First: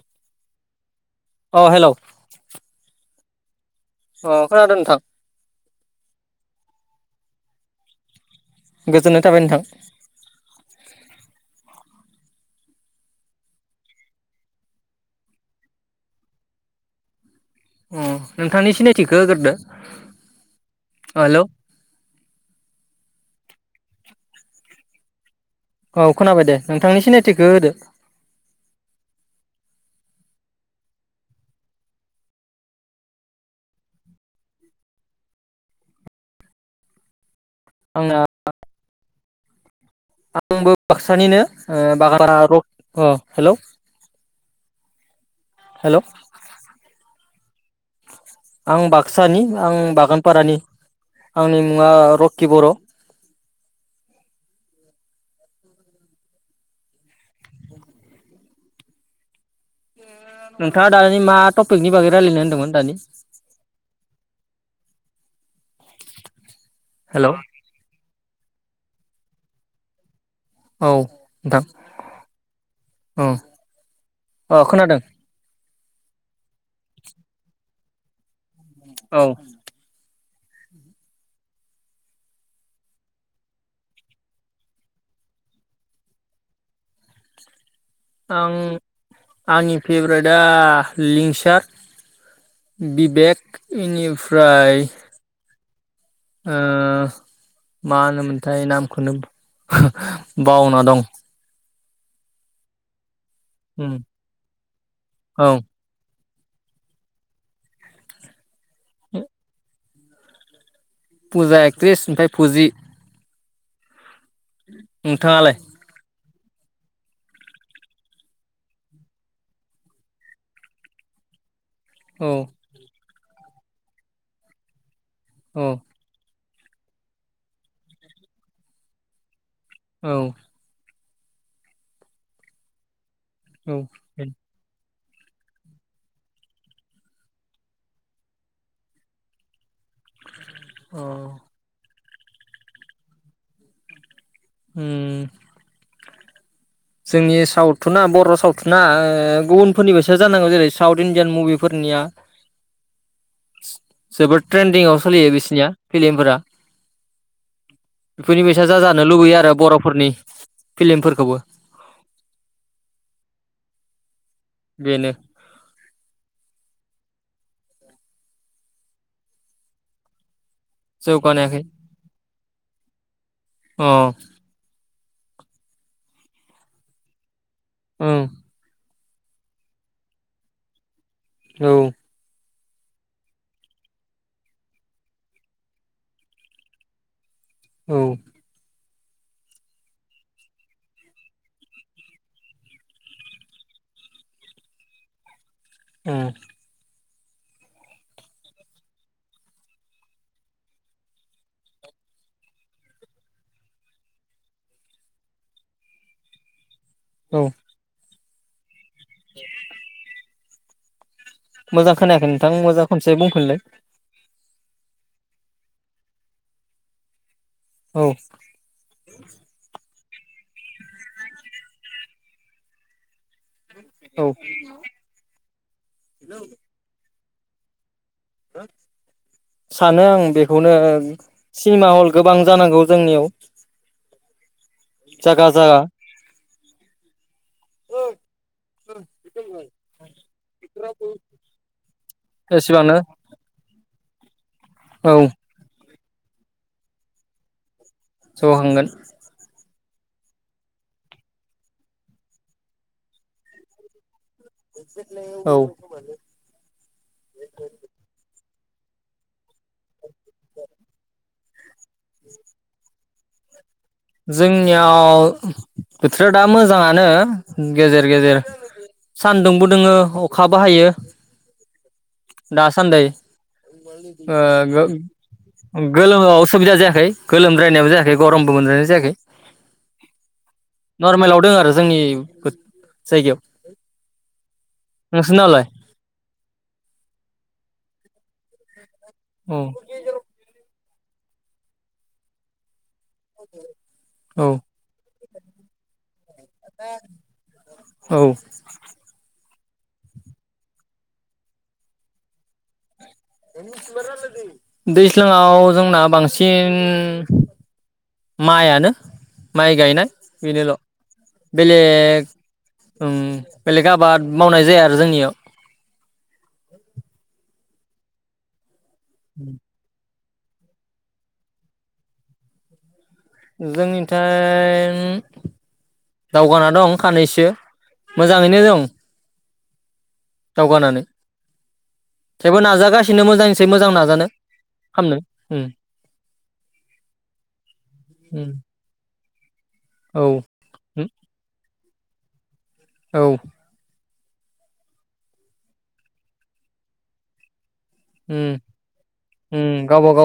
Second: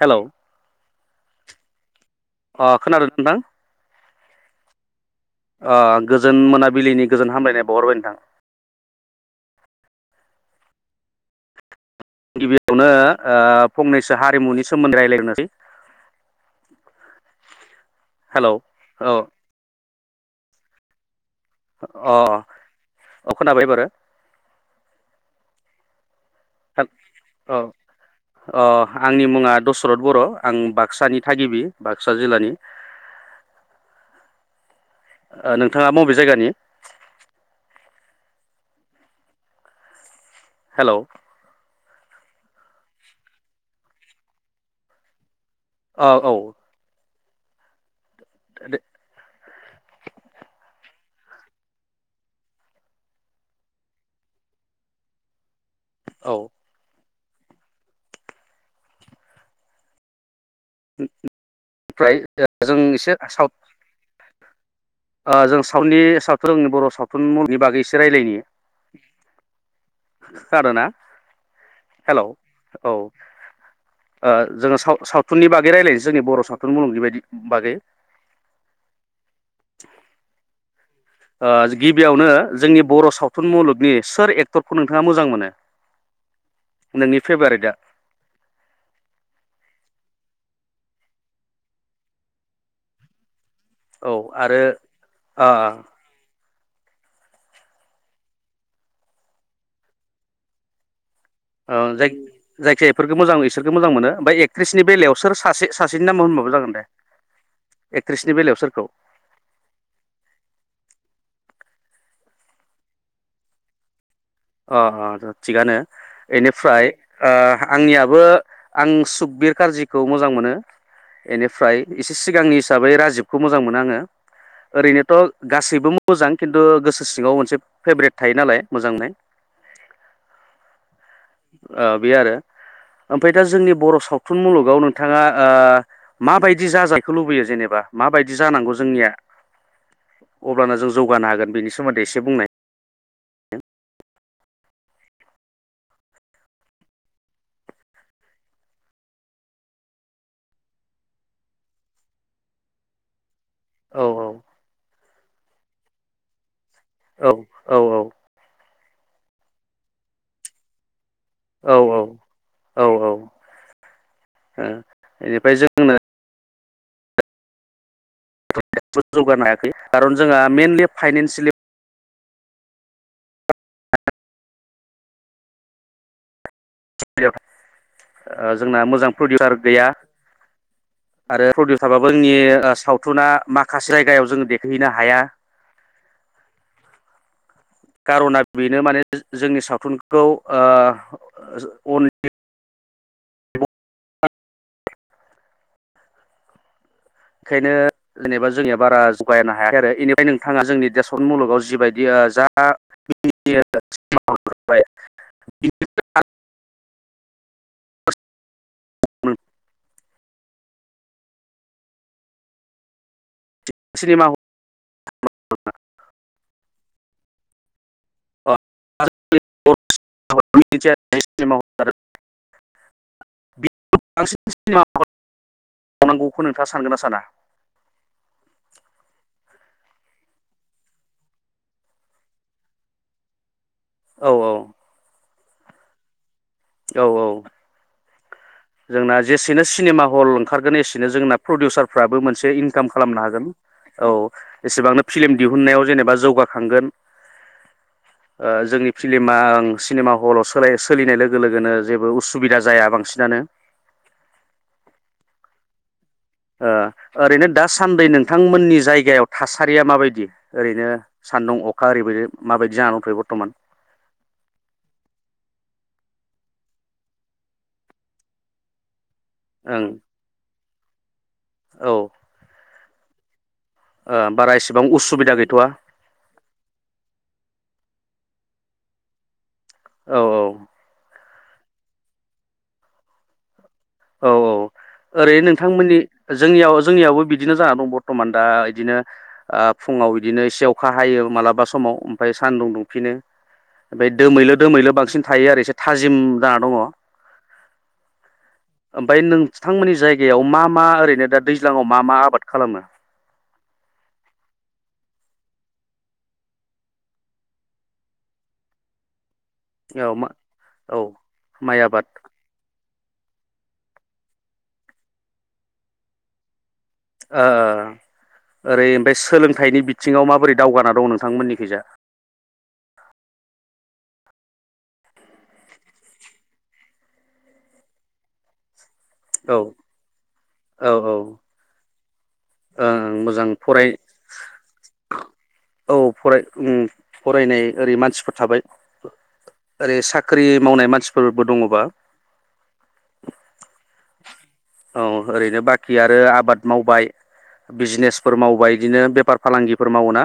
Hello उह hello अ खोनादों नोंथां अ खोनादो नोंथां अह गोजोन मोनाबिलिनि गोजोन हामलायनाय बाउहरबाय नोंथां गोजोननाय थाबाय नोंथां। गिबियावनो ओ फंनैसो हारिमुनि सोमोन्दै रायलायनोसै अह नोंथांनि सिनायथिखौ होगोरदो ओ लौ अह औ खोनाबाय एबारो औ खोनाबाय दे नोंथांनि सिनायथिखौ [unintelligible] औ होदो अह आंनि मुङा दसरथ बर आं बाक्सानि थागिबि बाक्सा जिल्लानि नोंथाङा बबे जायगानि आंना आंबो हेलौ बाक्सानिनो [unintelligible] रड अह हेलौ हेलौ अ औ आं बाक्सा नि आं बागानपारानि आंनि मुङा रक्कि बर' औ नोंथाङा दानि मा टपिकनि बागै ओमफ्राय रायलायनो होनदोंमोन जों दानि एसे आ जों सावनि सावथुन [unintelligible] बर सावथुन हेलौ मुलुगनि बागै एसे रायज्लायनि। [inaudible] खोनादोना औ नोंथां हेलौ औ ओ अ जोङो खोनादों साव-सावथुननि बागै रायलायनोसै जोंनि बर'सावथुन मुलुगनि बायदि बागै औ ओ गिबियावनो जोंनि बर' सावथुन मुलुगनि सोर एक्टरखौ नोंथाङा मोजां मोनो नोंनि फेभारेटआ आं आंनि फेभरेटआ लिंसार बिबेक औ आरो इनिफ्राय ओ ओ मा होनोमोनथाय नामखौनो बावना दं। ओ जाय-जायखि एफोर मोजां बिसोरखौ मोजां उम मोनो ओमफ्राम एकट्रिसनि बेलायाव सोर औ सासे सासेनि नाम जागोन दे एकट्रिच नि बेलायाव सोरखौ [inaudible] फुजा एकथ्रिस ओमफ्राय फुजि अ अ र नोंथाङालाय थिगानो। ऐनिफ्राय ओ आंनियाबो आं सुकबिर कारजिखौ मोजां मोनो ऐनिफ्राय एसे औ सिगांनि हिसाबै राजिब खौ मोजां मोनाआङो ओरैनो थ औ गाससिबो मोजां खिन्थु गोसो सिङाव मोनसे फेब्रट थायो नालाय मोजां मोननाय। औ ओ बे आरो ओमफ्राय दा जोंनि औ बर' सावथुन मुलुगाव नों नोंथाङा ओ माबायदि जाजाखौ लुबैयो जेनेबा माबायदि जानांगौ जोंनिया अब्लानो जों अ जौगानो हागोन बेनि सोमोन्दै एसे बुंनाय उम जोंनि सावथुना बर' सावथुना ओ गुबुनफोरनिबायसा जानांगौ जेरै साउथ इण्डियान मुभिफोरनिया औ जोबोद ट्रेन्दिं आव सोलियो बिसनिया फिलिमफोरा औ औ औ जा जानो लुबैयो आरो बर'फोरनि फिलिमफोरखौबो औ औ औ औ ओ बेनो बेनिफ्राय जोंनो जौगानो हायाखै खारन जोंहा मेइेनलि फाइनन्सियेलि जौगानायाखै अ [unintelligible] ओं ओ जोंना मोजां प्रडिउटार गैया। आरो औ प्रडिउ थाबाबो नि ओ सावथुना माखासे जायगायाव जोङो देखहहैनो हाया। औ कारना बेनो माने जोंनि सावथुनखौ ओ अन [inaudible] ओ बेखायनो जेनेबा जोंनिया बारा जगायानो हायाखै आरो बेनिफ्राय नोंथाङा जोंनि देरशन मुलुगाव जिबायदि ओ जा [unintelligible] औ [inaudible] मोजां खोनायाखै नोंथां मोजां खनसे बुंफिनलाय। सिनेमा ह औ [unintelligible] [unintelligible] [unintelligible] औ बांसिन सिनिमा हल थानांगौखौ नोंथाङा सानगोन ना साना? सानो आं बेखौनो सिनेमा हल गोबां जानांगौ जोंनियाव औ औ जागा जागा। औ औ गैया जोंना जेसेनो सिनेमा हल ओंखारगोन एसेनो जोंना प्रडिउसार फ्रबो मोनसे इनकाम एसेबांनो खालामनो हागोन। औ एसेबांनो औ फिलम दिहुननायाव जेनेबा जौगाखांगोन। ओ जौगाखांगोन जोंनि फिल्मा ओं सिनेमा हलाव सोलाय सोलिनाय लोगो लोगोनो जेबो उसुबिदा जाया बांसिनानो। औ ओ ओरैनो दासान्दि नोंथां मोननि जायगायाव थासारिया माबायदि ओरैनो सान्दुं अख अखा ओरैबायदि माबायदि जाना दंथ'यो बर बरथ'मान? जोंनियाव बोथोरा दा मोजाङानो गेजेर गेजेर सान्दुंबो ओं दोङो अखाबो हायो। औ दासान्दै ओ बारा एसेबां उसुबिदा गैथ'वा गो-गोलोमाव उसुबिदा जायाखै गोलोमद्रायनायबो जायाखै। गरमबो मोनद्रायनाय जा जायाखै। औ औ फोरमायलावदों आरो जोंनि फो जायगायाव। औ औ ओरैनो नोंसोरनालाय नोंथांमोननि जोंनियाव जोंनियावबो बिदिनो जाना दं बरथ'मान दा इदिनो। औ ओ फुङाव गदिनो इसे अ अखा हायो मालाबा समाव ओमफाय सान्दुं दुं फिनो ओमफाय औ दोमैलु दोमैलु बांसिन थायो आरो एसे थाजिम जाना दङ औ ओमफाय नोंथांमोननि जायगायाव मा मा ओरैनो दा दैज्लाङाव मा मा आबाद खालामो? दैज्लांआव जोंना बांसिन माइआनो। माइ गायनाय औ मा बेनोल' औ माइ आबाद बेलेग ओं बेलेग आबाद मावनाय जाया आरो जोंनियाव। ओ ओरै ओमफाय सोलोंथाइनि बिथ थिङाव माबोरै दावगाना दं नोंथांमोननिखैजा? जोंनिथाय दावगाना दं खानैैसो मोजाङैनो दं। औ औ औ थेबो नाजागासिनो ओं मोजांनिसाय फराय मोजां नाजानो खामनो। उम औ फराय ओम फरायनाय ओरै मानसिफोर उम थाबाय ओरै औ साख्रि मावनाय उम मानसिफोरबो दङबा? औ औ ओरैनो बाखि आरो आबाद मावबाय। बिजनेसफोर उम मावबाय इदिनो बेफार फालांगिफोर मावोना?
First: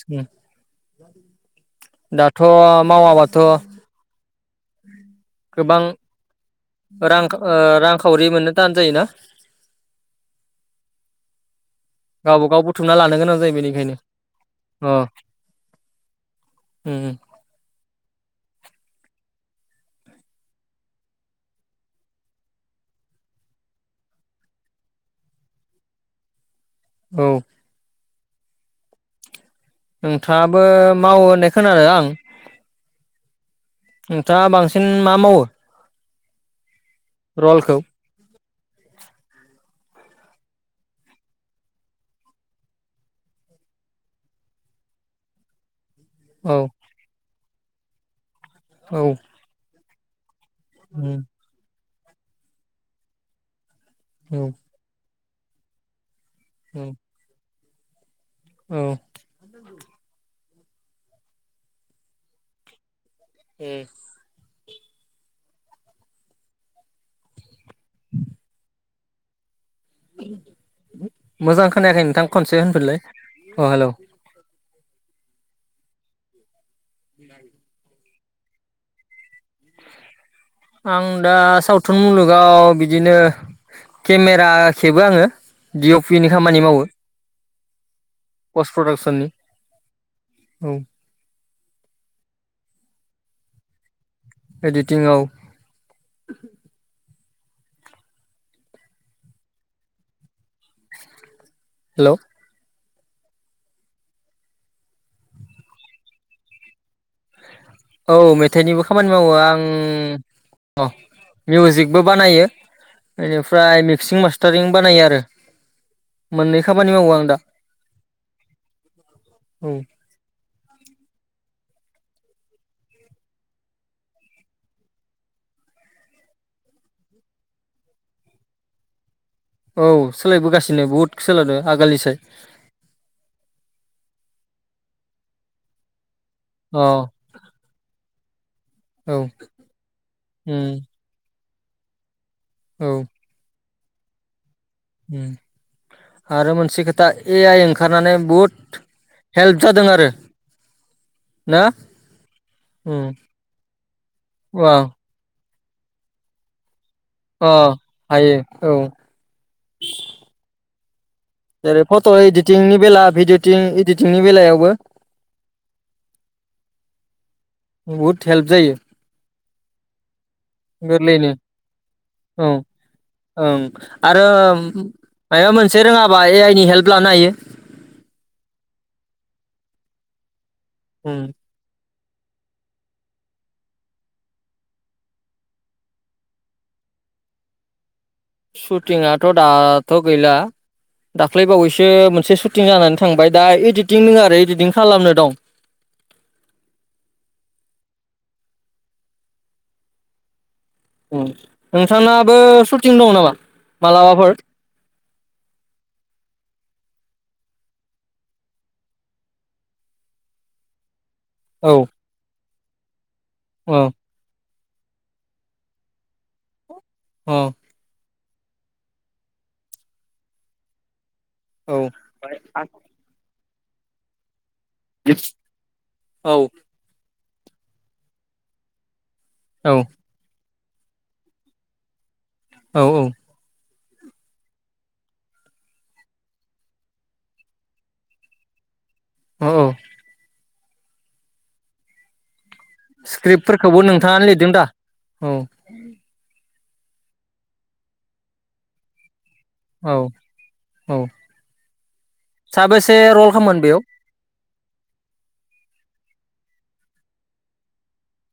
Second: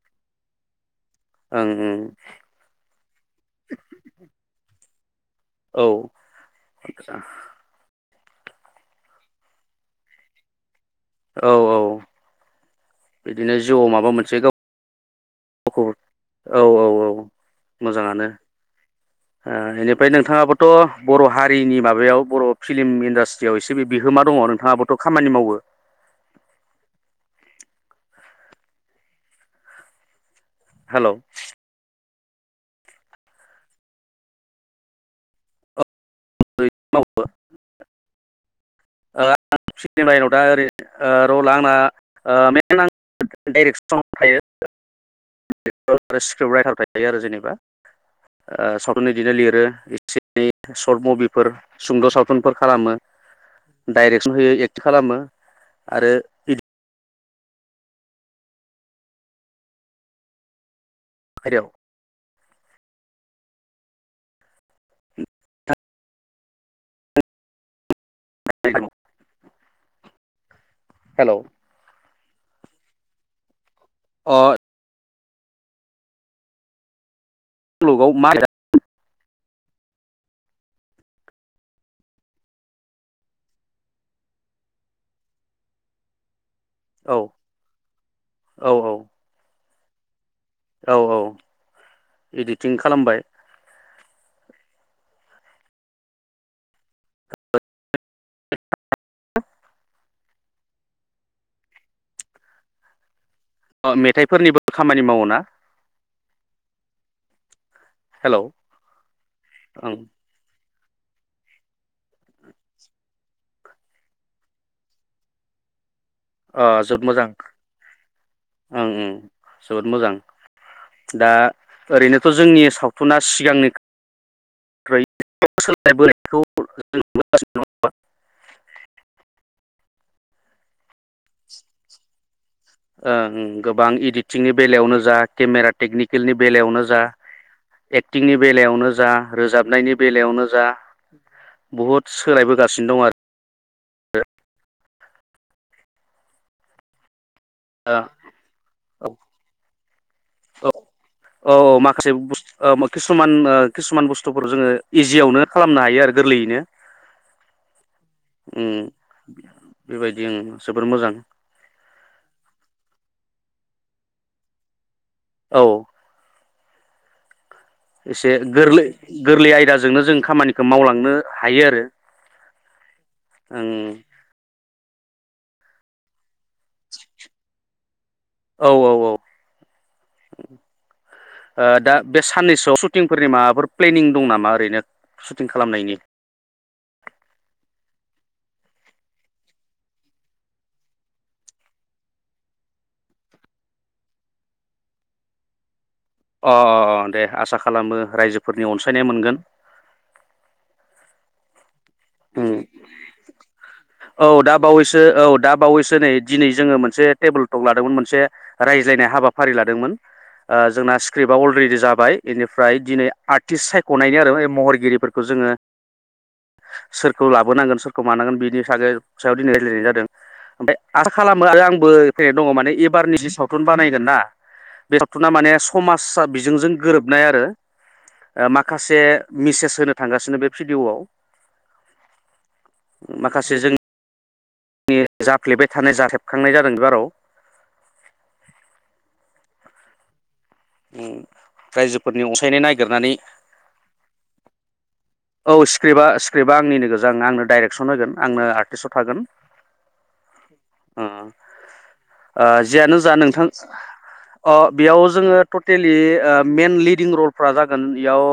ओम ओं दाथ' मावाबाद थ' [unintelligible] गोबां ओं रांक ओ रांक सावरि मोननो थान जायोना औ औ औ गावबागाव बुथुमना लानो गोनां जायो बिदिनो जिउआव बेनिखायनो माबा मोनसे गाव अ गावखौ औ औ औ उम मोजाङानो ओ इनिफ्राय नोंथाङाबोथ बर हारिनि माबायाव बर फिल्म इन्डास्ट्रियाव एसे बिहोमा दङ नोंथाङाबोथ खामानि मावो औ ओम थाङाबो हेलौ मावो होननाय खोनादों आं नोंथाङा बांसिन मा मावो रलखौ [unintelligible] लायेनाव दा ओरै ओ रला आंना ओ मेन आं डाइरेक्सन थायो औ स्क्रिप्ट राइटार थायो आरो जेनेबा ओ औ सावथुन इदिनो लिरो बे सर्ट उम मुभिफोर सुंद सावथुनफोर खालामो डाइरेक्सन औ होयो एक्टिं खालामो आरो औ औ [unintelligible] ए [inaudible] [unintelligible] हेलौ मोजां खोनायाखै नोंथां खनसे होनफिनलाय अ हेलौ अ [inaudible] औ औ [unintelligible] आं दा सावथुन मुलुगाव बिदिनो केमेरा खेबो आङो दि इउ पि नि खाम खामानि मावो औ पस्ट औ प्रदाक्सननि औ औ इडिटिं खालामबाय एडिटिं औ [unintelligible] हेलौ अ मेथाइफोरनिबो खामानि मावो ना औ हेलौ मेथाइनिबो खामानि मावो आं ओं अ मिउजिक बो बानायो इनिफ्राय फ्राय मिक्सिं मास्टारिं बानायो आरो। मोननै अ खामानि जोबोद मावो आं मोजां। दा ओं उम औ जोबोद मोजां। दा ओरैनोथ जोंनि सावथुना सिगांनिफख्रुय सोलाय बोनायखौ नुबोगासिनो दं नङा होमबा? औ सोलायबोगासिनो बुहुद। ओं गोबां इदिटिंनि बेलायावनो जा केमेरा टेकनिक सिकेलनि अ बेलायावनो जा औ थिंनि बेलायावनो जा रोजाबनायनि बेलायावनो जा उम बुहुद औ सोलायबोगासिनो दं आरो। [unintelligible] आरो मोनसे खोथा ए आइ आरो ओंखारनानै बुहुद औ हेल्प जादों आरो। औ औ ना औ माखासे बुस्थुफोर उम किसुमान किसुमान बुस्थुफोर जोङो अ इजियाव खौनो खालामनो हायो आरो गोरलैयैनो। अ हायो उम औ। बेबायदि ओं जोबोर मोजां। जेरै फट' इदिटिंनि बेला भिडटिं इदिटिंनि बेलायावबो औ। बुहुद एसे गोर्लै गोर्लै आयदा जोंनो जों खामानिखौ मावलांनो गोर्लैयनो। हायो आरो औ ओं आरो ओम मायबा मोनसे रोङाबा ए आइ नि हेल्प लानो हायो। औ औ उम [inaudible] ओ दा बे सान्नैसोआव सुटिंफोरनि माबाफोर प्लेनिं दं नामा ओरैनो सुटिं खालामनायनि? सुटिंआथ दाथ गैला दाख्लैबावैसो मोनसे सुटिं जानानै थांबाय दा इदिटिं दोङो आरो इदिटिं खालामनो दं। अ अ अ दे आसा खालामो रायजोफोरनि अनसायनाय मोनगोन। उम। नोंथां नाबो उम सुटिं दं नामा औ मालाबाफोर? दा औ बावैसो दा बावैसो नै दिनै जोङो मोनसे टेबोलटक लादोंमोन मोनसे रायज्लायनाय हाबाफारिखौ लादोंमोन। ओ जोंना स्क्रिपआ औ अलरेडि जाबाय ओमफ्राय दिनै आर्टिस्ट औ सायख नायनि आरो महर गिरिफोरखौ जोङो सोरखौ औ लाबोनांगोन सोरखौ मानांगोन बिदि थागोन बिनि सायाव दिनै रायजलायनाय जादों ओमफ्राय आसा खालामो आरो औ आंबो [unintelligible] दङ माने एबारनि जि साव सावथुन बानायगोन ना बे सावथुना माने समाज सा औ बिजोंजों गोरोब [unintelligible] आरो ओ माखासे। मेसेज होनो थांगासिनो बे भिडिअ आव औ माखासे जों जाफ्लेबाय थानाय [unintelligible] जादों बे बाराव। ओ। रायजोफोरनि अन स्क्रिप्टफोरखौबो नोंथाङानो लिरदों दा औ स्क्रिपबा स्क्रिपबा आंनिनो गोनजा ओं आंनो डाइरेक्सन होगोन आंनो आर्टिस्टआव थागोन औ औ उम उम ओ साबेसे जियानो जा रल नोंथां खालामोन बेयाव ओ बेयाव जोङो टटेलि ओ मेन लिडिं रलफ्रा जागोन बेयाव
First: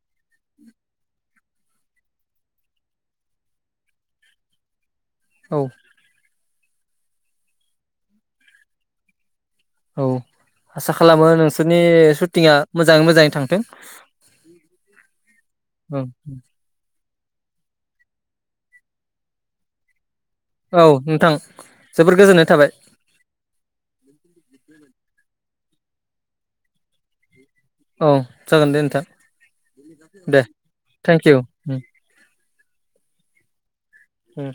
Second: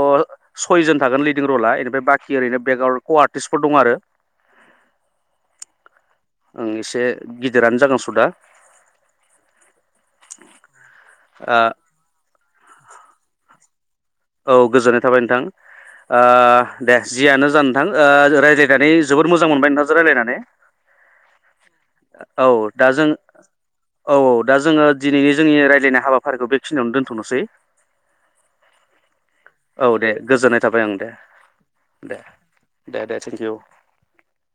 सयजन थागोन लिडिं रला एनेफाय बाखि ओरैनो बेकग्राउन्ड क आर्टिस्टफोर दं आरो औ। आं इसे गिदिरानो जागोन सदा। औ आसा खालामो नोंसोरनि सुटिंआ। मोजाङै मोजाङै थांथों। औ गोजोननाय थाबाय नोंथां ओं ओ दे। जियानो जा नोंथां राय्लायनानै जोबोद मोजां मोनबाय नोंथांजों रायलायनानै। औ नोंथां जोबोर गोजोननाय औ थाबाय दा जों औ औ दा जोङो दिनैनि जोंनि रायज्लायनाय हाबाफारि बेखिनियावनो दोनथनोसै। औ जागोन दे नोंथां। औ दे गोजोननाय थाबाय ओं दे थेंक इउ उम दे। दे दे थेंकिउ। उम।